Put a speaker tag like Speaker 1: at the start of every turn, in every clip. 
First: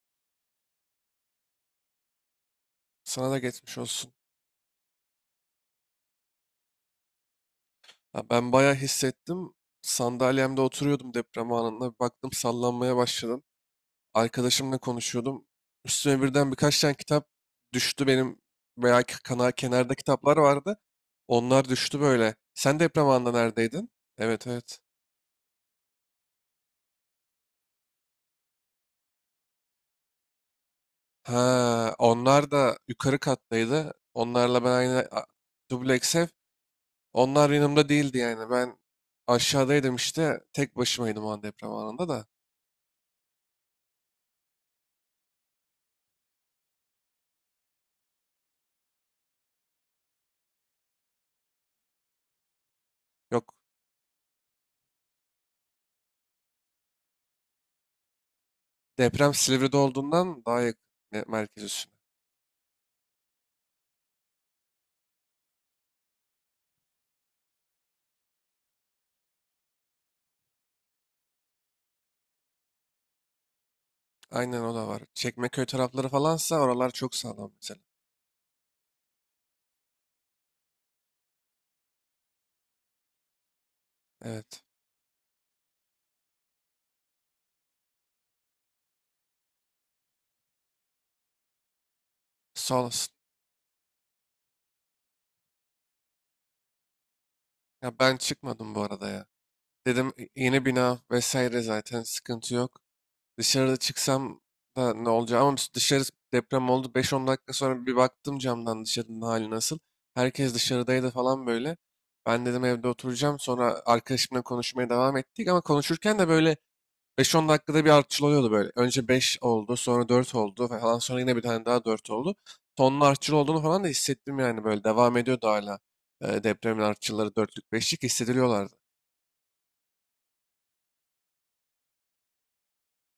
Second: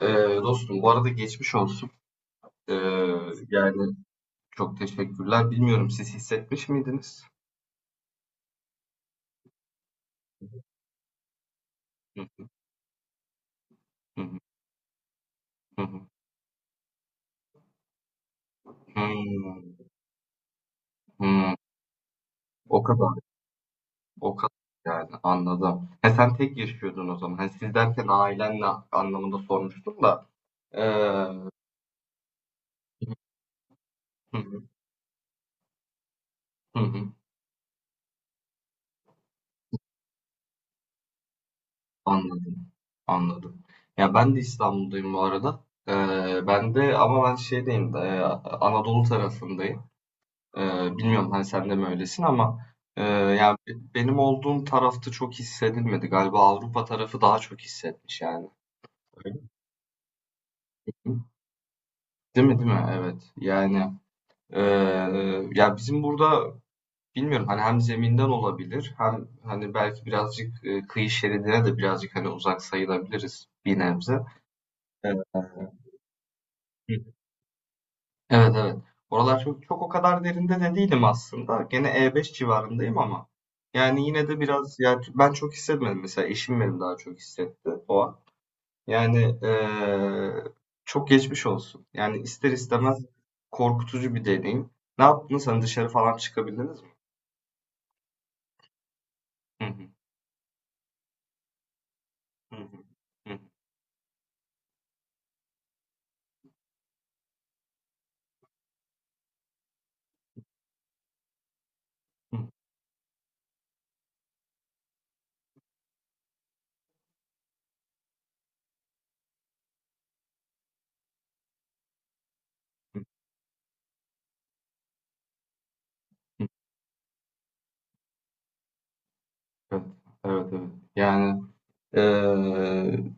Speaker 1: Ee, dostum bu arada geçmiş olsun. Ee,
Speaker 2: Sana da geçmiş
Speaker 1: yani
Speaker 2: olsun.
Speaker 1: çok teşekkürler. Bilmiyorum siz hissetmiş miydiniz?
Speaker 2: Ya ben bayağı hissettim. Sandalyemde oturuyordum deprem anında. Bir
Speaker 1: Hı,
Speaker 2: baktım sallanmaya başladım.
Speaker 1: hı,
Speaker 2: Arkadaşımla konuşuyordum.
Speaker 1: hı, hı.
Speaker 2: Üstüme birden birkaç tane kitap düştü benim. Veya kana
Speaker 1: Hmm,
Speaker 2: kenarda kitaplar vardı.
Speaker 1: hmm.
Speaker 2: Onlar düştü böyle. Sen
Speaker 1: O
Speaker 2: deprem
Speaker 1: kadar,
Speaker 2: anında neredeydin?
Speaker 1: o
Speaker 2: Evet,
Speaker 1: kadar
Speaker 2: evet.
Speaker 1: yani anladım. Ha, sen tek yaşıyordun o zaman. Hani siz derken ailenle anlamında sormuştum da. Hı,
Speaker 2: Ha, onlar da yukarı kattaydı. Onlarla
Speaker 1: hı,
Speaker 2: ben aynı dubleks ev.
Speaker 1: hı, hı.
Speaker 2: Onlar yanımda değildi yani. Ben aşağıdaydım işte. Tek başımaydım o an deprem anında da.
Speaker 1: Anladım, anladım. Ya ben de İstanbul'dayım bu arada. Ben de ama ben şeydeyim, Anadolu tarafındayım. Ee, bilmiyorum hani sen de mi öylesin ama
Speaker 2: Yok,
Speaker 1: yani benim olduğum tarafta çok hissedilmedi. Galiba Avrupa tarafı daha çok hissetmiş yani. Öyle
Speaker 2: deprem
Speaker 1: mi?
Speaker 2: Silivri'de olduğundan daha yakın merkez üstüne.
Speaker 1: Değil mi? Evet. Yani e, ya bizim burada bilmiyorum hani hem zeminden olabilir hem hani belki birazcık kıyı şeridine de birazcık hani uzak sayılabiliriz bir nebze.
Speaker 2: Aynen o da var.
Speaker 1: Evet.
Speaker 2: Çekmeköy tarafları falansa oralar çok sağlam mesela.
Speaker 1: Evet, evet. Oralar çok, çok o kadar derinde de değilim aslında. Gene E5 civarındayım ama. Yani yine de
Speaker 2: Evet.
Speaker 1: biraz yani ben çok hissetmedim. Mesela eşim benim daha çok hissetti o an. Yani çok geçmiş olsun. Yani ister
Speaker 2: Sağ
Speaker 1: istemez
Speaker 2: olasın.
Speaker 1: korkutucu bir deneyim. Ne yaptınız? Hani dışarı falan çıkabildiniz mi?
Speaker 2: Ya ben çıkmadım bu arada ya.
Speaker 1: Hı hı,
Speaker 2: Dedim Yeni bina vesaire zaten sıkıntı
Speaker 1: hı hı,
Speaker 2: yok.
Speaker 1: hı
Speaker 2: Dışarıda çıksam da ne olacak ama biz dışarı deprem oldu. 5-10 dakika sonra bir baktım camdan dışarının hali nasıl. Herkes dışarıdaydı falan böyle. Ben
Speaker 1: hı,
Speaker 2: dedim evde oturacağım. Sonra arkadaşımla konuşmaya devam ettik ama konuşurken de böyle beş 10 dakikada bir artçıl oluyordu böyle. Önce 5 oldu, sonra 4 oldu falan. Sonra yine bir tane daha 4 oldu. Tonun artçıl olduğunu falan da hissettim yani böyle. Devam ediyordu hala.
Speaker 1: hı hı.
Speaker 2: Depremin artçılları 4'lük 5'lik hissediliyorlardı.
Speaker 1: Evet, evet, evet. Yani eee,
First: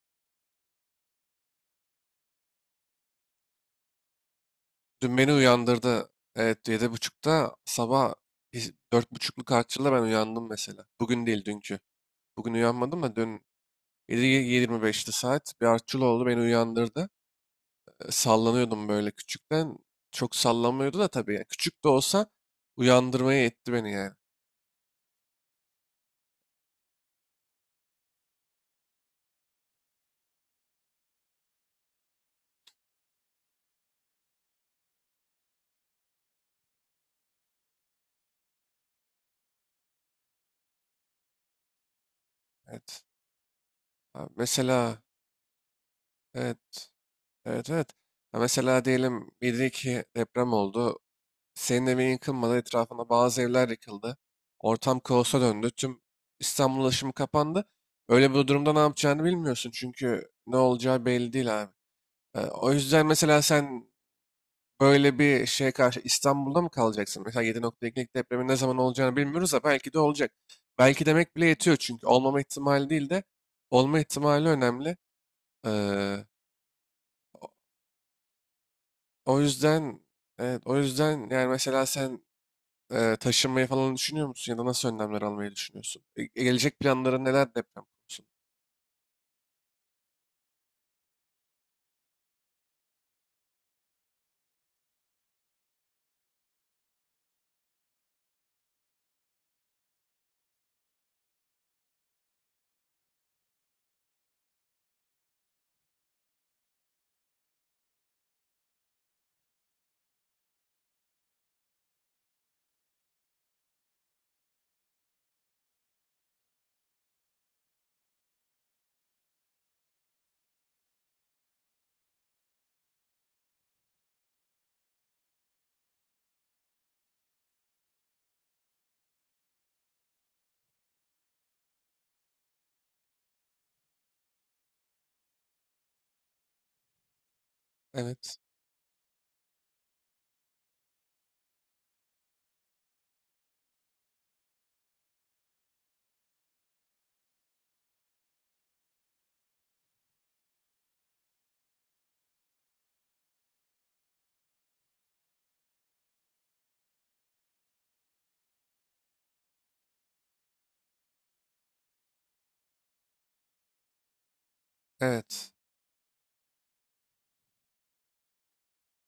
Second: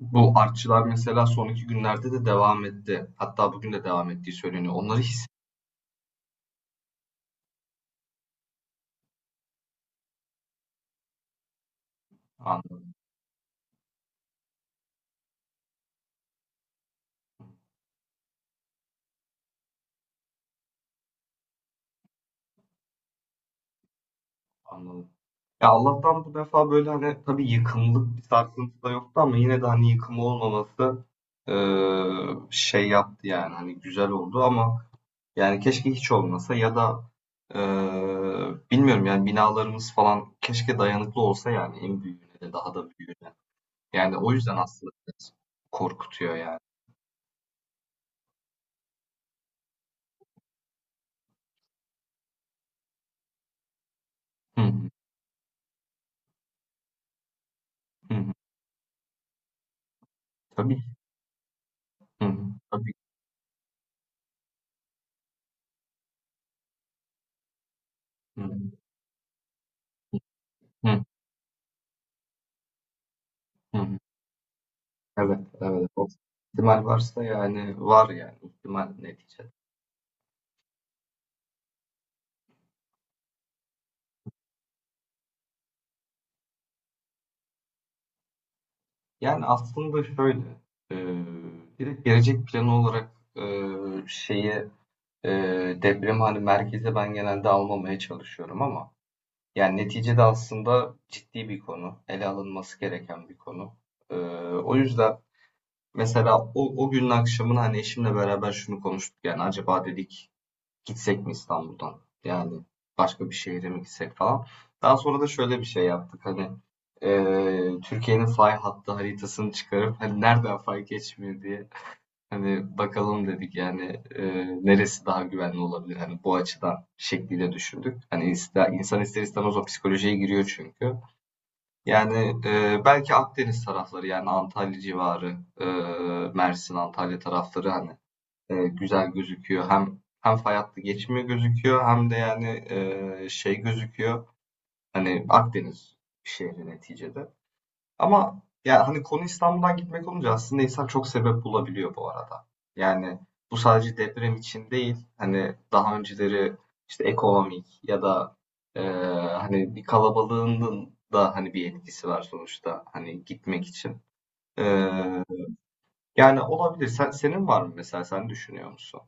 Speaker 1: bu artçılar mesela son 2 günlerde de devam etti. Hatta bugün de devam ettiği söyleniyor. Onları
Speaker 2: Dün beni uyandırdı. Evet, 7.30'da sabah 4.30'luk artçılla ben uyandım mesela. Bugün değil dünkü. Bugün
Speaker 1: anladım,
Speaker 2: uyanmadım da dün 7.25'ti saat. Bir artçıl oldu beni uyandırdı. Sallanıyordum böyle küçükten. Çok sallanmıyordu da tabii. Yani. Küçük de olsa uyandırmaya etti beni yani.
Speaker 1: anladım. Ya Allah'tan bu defa böyle hani tabii yıkımlık bir sarsıntı da yoktu ama yine de hani yıkım olmaması şey yaptı yani hani güzel oldu ama yani keşke hiç olmasa ya da eee, bilmiyorum yani binalarımız falan keşke dayanıklı olsa yani en büyüğüne de daha da
Speaker 2: Evet.
Speaker 1: büyüğüne. Yani o
Speaker 2: Abi
Speaker 1: yüzden aslında
Speaker 2: mesela
Speaker 1: biraz korkutuyor
Speaker 2: evet.
Speaker 1: yani.
Speaker 2: Evet, evet. Ya mesela diyelim 7-2 deprem oldu. Senin evin yıkılmadı. Etrafında bazı evler yıkıldı.
Speaker 1: Hı hı,
Speaker 2: Ortam kaosa döndü. Tüm İstanbul ulaşımı kapandı.
Speaker 1: hı
Speaker 2: Öyle
Speaker 1: hı.
Speaker 2: bir durumda ne yapacağını bilmiyorsun. Çünkü ne
Speaker 1: Tabii.
Speaker 2: olacağı belli değil abi.
Speaker 1: Hı hı,
Speaker 2: O
Speaker 1: tabii.
Speaker 2: yüzden mesela sen böyle bir şeye karşı İstanbul'da mı kalacaksın? Mesela 7.2'lik
Speaker 1: Hı
Speaker 2: depremin
Speaker 1: hı,
Speaker 2: ne zaman olacağını bilmiyoruz da belki de olacak. Belki demek bile yetiyor çünkü olmama ihtimali değil de
Speaker 1: hı hı.
Speaker 2: olma ihtimali önemli.
Speaker 1: Evet, evet. O
Speaker 2: Ee,
Speaker 1: ihtimal varsa yani var yani ihtimal
Speaker 2: O
Speaker 1: neticede.
Speaker 2: yüzden evet o yüzden yani mesela sen taşınmayı falan düşünüyor musun ya da nasıl önlemler almayı düşünüyorsun? Gelecek planların neler deprem konusunda?
Speaker 1: Yani aslında şöyle e, direkt gelecek planı olarak e, şeyi e, depremi hani merkeze ben genelde almamaya çalışıyorum ama yani neticede aslında ciddi bir konu. Ele alınması gereken bir konu. E, o yüzden mesela o günün akşamını hani eşimle beraber şunu konuştuk yani acaba dedik. Gitsek mi İstanbul'dan? Yani başka bir şehre mi gitsek falan. Daha sonra da şöyle bir şey yaptık hani Türkiye'nin fay hattı haritasını çıkarıp hani nereden fay geçmiyor diye hani bakalım dedik yani neresi daha güvenli olabilir hani bu açıdan şekliyle düşündük. Hani insan ister istemez o psikolojiye giriyor çünkü. Yani belki Akdeniz tarafları yani Antalya civarı, Mersin, Antalya tarafları hani
Speaker 2: Evet.
Speaker 1: güzel gözüküyor. Hem fay hattı geçimi gözüküyor hem de yani şey gözüküyor. Hani Akdeniz şehri neticede. Ama ya hani konu İstanbul'dan gitmek olunca aslında insan çok sebep bulabiliyor bu arada. Yani bu sadece deprem için değil. Hani daha önceleri işte ekonomik ya da e, hani bir kalabalığının da hani bir etkisi var sonuçta hani gitmek için. E,
Speaker 2: Evet.
Speaker 1: yani olabilir. Senin var mı mesela sen düşünüyor musun?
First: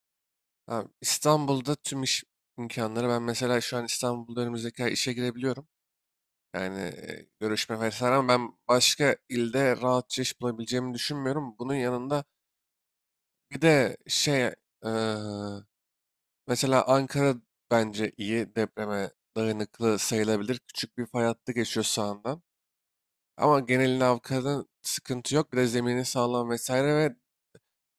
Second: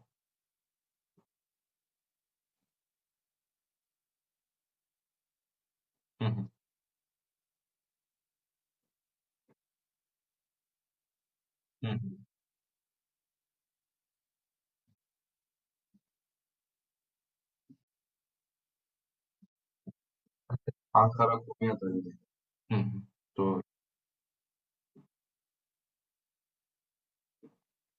Speaker 2: Abi, İstanbul'da tüm iş imkanları ben mesela şu an İstanbul'da önümüzdeki ay işe girebiliyorum.
Speaker 1: Hı hı.
Speaker 2: Yani görüşme vesaire ama ben başka ilde rahatça iş bulabileceğimi düşünmüyorum. Bunun
Speaker 1: Hı.
Speaker 2: yanında bir de şey e, mesela Ankara bence iyi depreme dayanıklı sayılabilir. Küçük bir fay
Speaker 1: Ankara
Speaker 2: hattı geçiyor
Speaker 1: Konya'da öyle.
Speaker 2: sağından.
Speaker 1: Hı hı.
Speaker 2: Ama
Speaker 1: Doğru.
Speaker 2: genelini avkadın sıkıntı yok. Bir de zemini sağlam vesaire ve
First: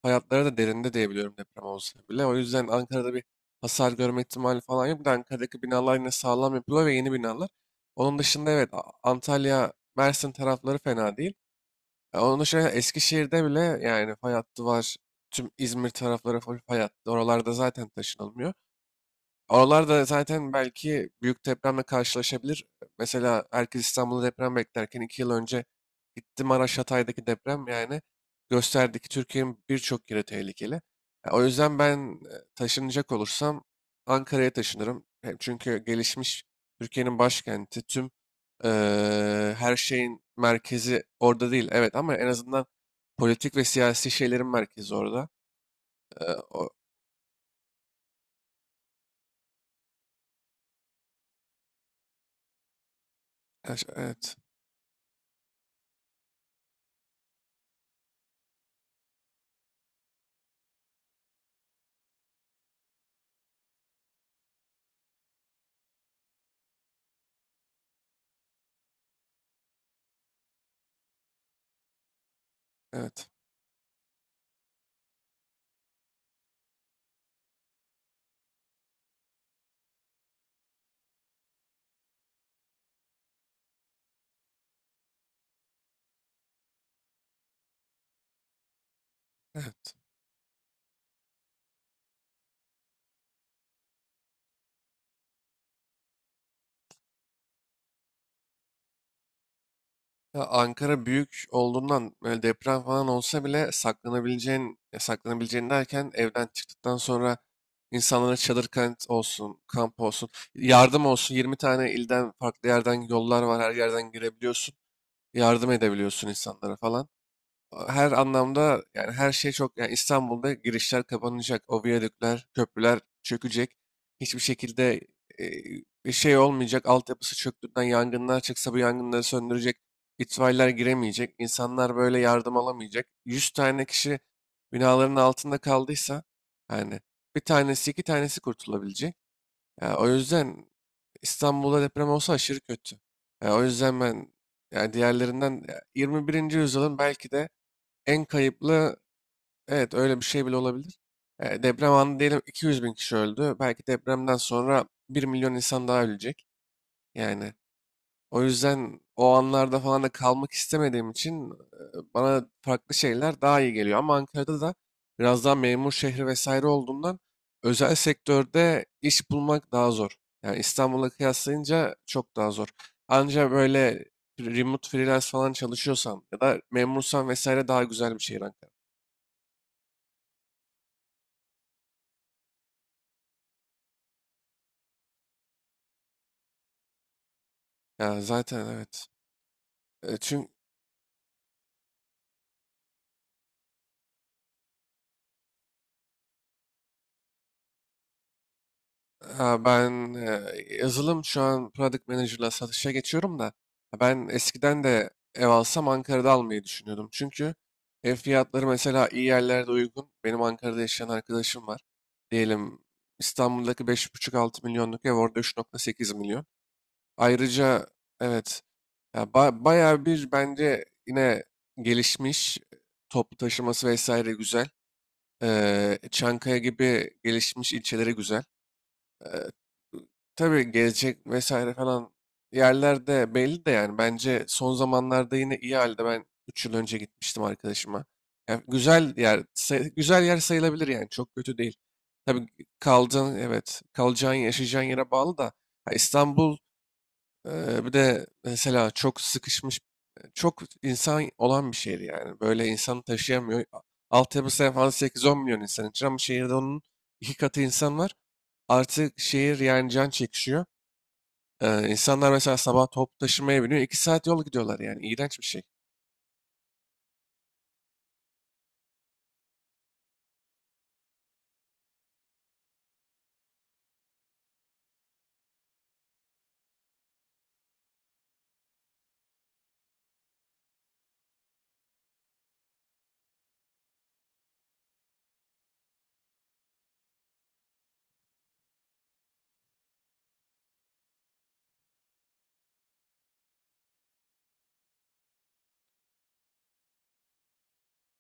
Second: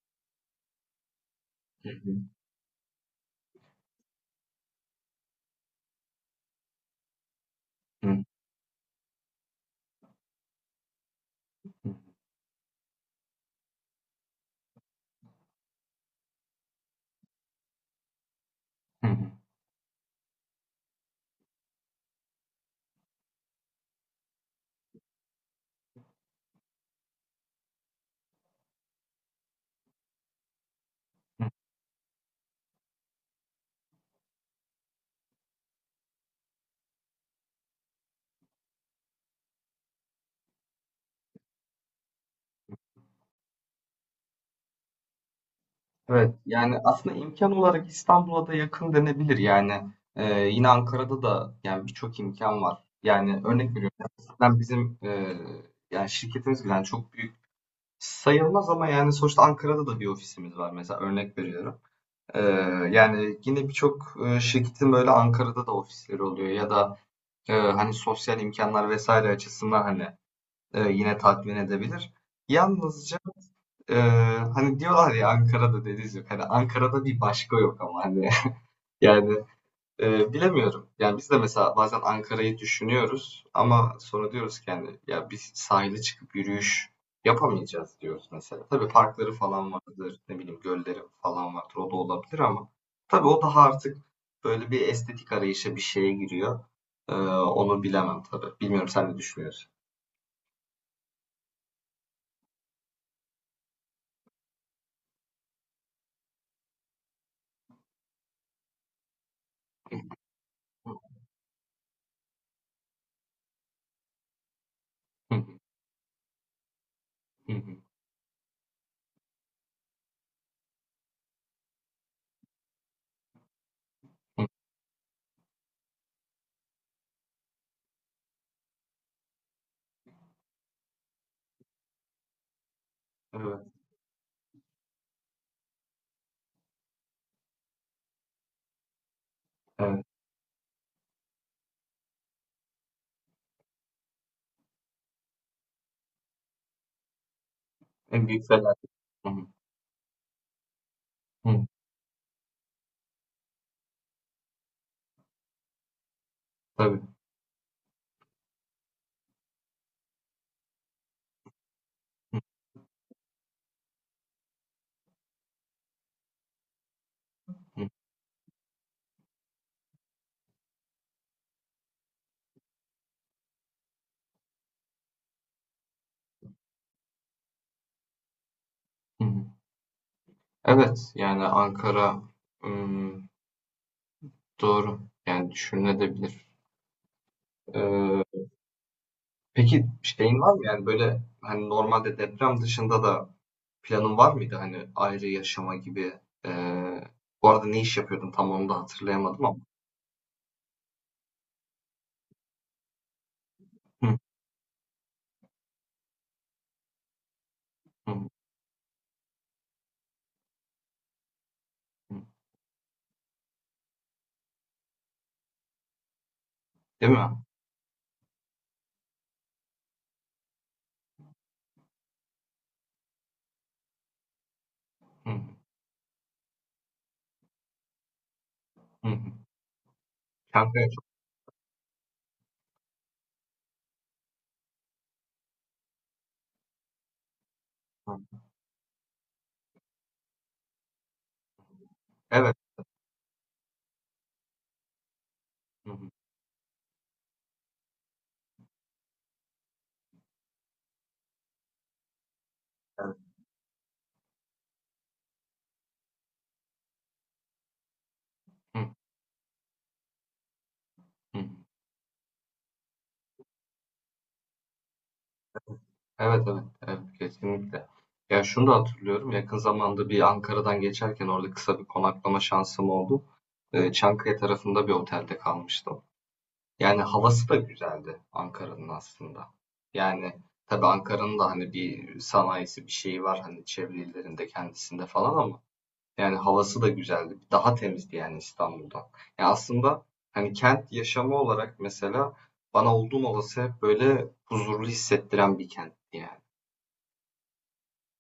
Speaker 2: hayatları da derinde diyebiliyorum deprem
Speaker 1: Hı
Speaker 2: olsa
Speaker 1: hı.
Speaker 2: bile. O yüzden Ankara'da bir hasar görme ihtimali falan yok. Bir de Ankara'daki binalar yine sağlam yapılıyor ve yeni binalar. Onun
Speaker 1: Hı
Speaker 2: dışında evet, Antalya, Mersin tarafları fena değil.
Speaker 1: hı.
Speaker 2: Onun dışında Eskişehir'de bile yani fay hattı var. Tüm İzmir tarafları full fay hattı. Oralarda zaten taşınılmıyor.
Speaker 1: Hı hı.
Speaker 2: Oralarda zaten belki büyük depremle karşılaşabilir. Mesela herkes İstanbul'da deprem beklerken 2 yıl önce gitti Maraş Hatay'daki deprem yani gösterdi ki Türkiye'nin birçok yeri tehlikeli. Ya, o yüzden ben taşınacak olursam Ankara'ya taşınırım. Hem çünkü gelişmiş Türkiye'nin başkenti tüm her şeyin merkezi orada değil. Evet ama en azından politik ve siyasi şeylerin merkezi orada.
Speaker 1: Evet,
Speaker 2: Eee, o,
Speaker 1: yani aslında imkan olarak İstanbul'a da yakın denebilir yani. Yine Ankara'da da yani birçok imkan var. Yani örnek veriyorum.
Speaker 2: evet,
Speaker 1: Ben bizim yani şirketimiz bile yani çok büyük sayılmaz ama yani sonuçta Ankara'da da bir ofisimiz var mesela örnek veriyorum. Ee, yani yine birçok şirketin böyle Ankara'da da ofisleri oluyor ya da hani sosyal imkanlar vesaire açısından hani yine tatmin edebilir. Yalnızca
Speaker 2: evet,
Speaker 1: e, hani diyorlar ya Ankara'da deniz yok. Hani Ankara'da bir başka yok ama hani yani bilemiyorum. Yani biz de mesela bazen Ankara'yı düşünüyoruz ama sonra diyoruz ki yani ya biz sahile çıkıp yürüyüş yapamayacağız diyoruz mesela. Tabii parkları falan
Speaker 2: evet.
Speaker 1: vardır, ne bileyim gölleri falan vardır. O da olabilir ama tabii o daha artık böyle bir estetik arayışa bir şeye giriyor. Onu bilemem tabii. Bilmiyorum sen ne düşünüyorsun?
Speaker 2: Ya Ankara büyük olduğundan böyle deprem falan olsa bile saklanabileceğin, ya saklanabileceğin derken evden çıktıktan sonra insanlara çadır kent olsun, kamp olsun, yardım olsun. 20 tane ilden farklı yerden yollar var, her yerden girebiliyorsun. Yardım edebiliyorsun insanlara falan her anlamda yani her şey çok yani İstanbul'da girişler kapanacak, o viyadükler, köprüler çökecek. Hiçbir şekilde e, bir şey olmayacak. Altyapısı çöktüğünden yangınlar çıksa bu yangınları söndürecek. İtfaiyeler giremeyecek. İnsanlar böyle yardım alamayacak. Yüz
Speaker 1: Evet,
Speaker 2: tane kişi binaların altında kaldıysa yani bir tanesi iki tanesi kurtulabilecek. Ya
Speaker 1: evet.
Speaker 2: o yüzden İstanbul'da deprem olsa aşırı kötü. Ya o yüzden ben yani diğerlerinden ya 21. yüzyılın belki de en
Speaker 1: En büyük felaket.
Speaker 2: kayıplı
Speaker 1: Hı hı.
Speaker 2: evet öyle bir şey bile olabilir.
Speaker 1: Hı,
Speaker 2: Deprem anı diyelim 200 bin kişi öldü. Belki depremden sonra 1 milyon insan daha ölecek.
Speaker 1: tabii.
Speaker 2: Yani o yüzden o anlarda falan da kalmak istemediğim için
Speaker 1: Hı
Speaker 2: bana farklı şeyler daha iyi geliyor. Ama Ankara'da da biraz daha memur şehri vesaire olduğundan
Speaker 1: hı.
Speaker 2: özel sektörde iş bulmak daha zor. Yani İstanbul'a kıyaslayınca çok daha zor. Anca böyle remote freelance falan çalışıyorsan ya da memursan vesaire daha güzel bir şehir Ankara.
Speaker 1: Hı hı. Evet, yani Ankara ım, doğru. Yani düşünülebilir.
Speaker 2: Ya
Speaker 1: Ee,
Speaker 2: zaten evet.
Speaker 1: peki
Speaker 2: E,
Speaker 1: şeyin
Speaker 2: çünkü
Speaker 1: var mı yani böyle hani normalde deprem dışında da planın var mıydı hani ayrı yaşama gibi? Ee, bu arada ne iş yapıyordun tam onu da hatırlayamadım ama.
Speaker 2: ben yazılım şu an Product Manager'la satışa geçiyorum da ha,
Speaker 1: Hı
Speaker 2: ben eskiden de ev alsam Ankara'da almayı düşünüyordum. Çünkü ev
Speaker 1: hı
Speaker 2: fiyatları mesela iyi yerlerde uygun. Benim Ankara'da yaşayan arkadaşım var.
Speaker 1: hı.
Speaker 2: Diyelim İstanbul'daki beş buçuk altı milyonluk ev orada 3,8 milyon.
Speaker 1: Değil mi?
Speaker 2: Ayrıca evet, ya bayağı bir bence yine gelişmiş toplu taşıması vesaire güzel.
Speaker 1: Hı
Speaker 2: Çankaya gibi gelişmiş ilçeleri güzel.
Speaker 1: hı hı.
Speaker 2: Eee, tabii
Speaker 1: Kanka
Speaker 2: gezecek vesaire falan yerlerde belli de yani bence son zamanlarda yine iyi halde ben 3 yıl önce gitmiştim arkadaşıma.
Speaker 1: çok.
Speaker 2: Yani güzel yer sayılabilir yani çok kötü değil. Tabii
Speaker 1: Evet.
Speaker 2: evet, kalacağın yaşayacağın yere bağlı da
Speaker 1: Hı
Speaker 2: ha,
Speaker 1: hı.
Speaker 2: İstanbul. Bir de mesela çok sıkışmış, çok insan olan bir şehir yani. Böyle insan
Speaker 1: Evet.
Speaker 2: taşıyamıyor. Altyapısı falan 8-10 milyon insan için ama şehirde onun iki katı insan var.
Speaker 1: Hı
Speaker 2: Artık şehir yani can çekişiyor.
Speaker 1: hı.
Speaker 2: İnsanlar mesela sabah toplu taşımaya biniyor. 2 saat yol gidiyorlar yani. İğrenç bir şey.
Speaker 1: Evet, evet, evet, kesinlikle. Ya şunu da hatırlıyorum. Yakın zamanda bir Ankara'dan geçerken orada kısa bir konaklama şansım oldu. Çankaya tarafında bir otelde kalmıştım. Yani havası da güzeldi Ankara'nın aslında. Yani tabii Ankara'nın da hani bir sanayisi bir şeyi var hani çevre illerinde kendisinde falan ama yani havası da güzeldi. Daha temizdi yani İstanbul'dan. Ya aslında hani kent yaşamı olarak mesela bana olduğum olası hep böyle huzurlu hissettiren bir kent yani.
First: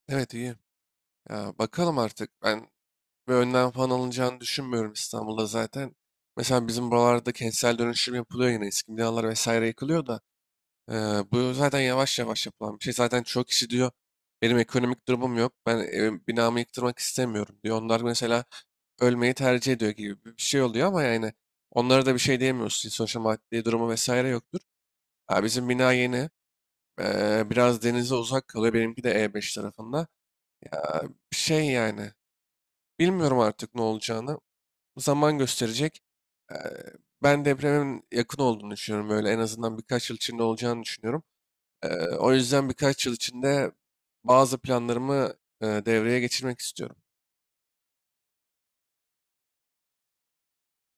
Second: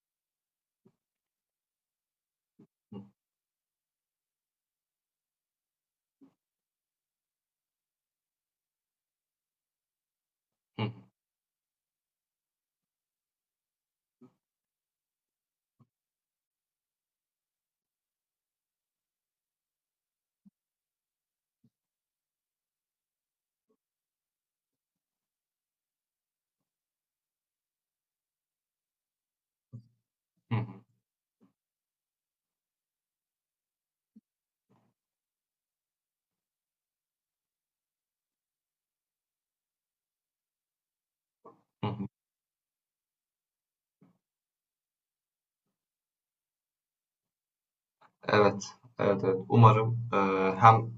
Speaker 2: Evet, iyi. Ya, bakalım artık. Ben bir önlem falan alınacağını düşünmüyorum İstanbul'da zaten. Mesela bizim buralarda kentsel dönüşüm yapılıyor yine. Eski binalar vesaire yıkılıyor da. Ee, Bu zaten yavaş yavaş yapılan bir şey. Zaten çok kişi diyor benim ekonomik durumum yok. Ben evim, binamı yıktırmak istemiyorum diyor. Onlar mesela ölmeyi tercih ediyor gibi bir şey oluyor ama yani onlara da bir şey diyemiyorsun. Sonuçta maddi durumu vesaire yoktur. Ha, bizim bina yeni. Biraz denize uzak kalıyor. Benimki de E5 tarafında.
Speaker 1: Hı hı,
Speaker 2: Ha, bir şey yani. Bilmiyorum artık ne olacağını. Zaman gösterecek. Ee, Ben depremin yakın olduğunu düşünüyorum. Böyle en azından birkaç yıl içinde olacağını düşünüyorum.
Speaker 1: hı hı.
Speaker 2: O yüzden birkaç yıl içinde bazı planlarımı devreye geçirmek istiyorum.
Speaker 1: Evet, evet, evet. Umarım hem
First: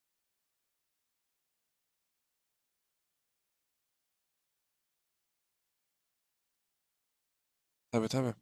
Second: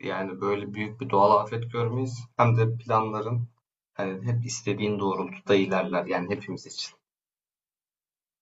Speaker 1: yani böyle büyük bir doğal afet görmeyiz hem de planların hani hep istediğin doğrultuda ilerler yani hepimiz için.
Speaker 2: Tabii tabii.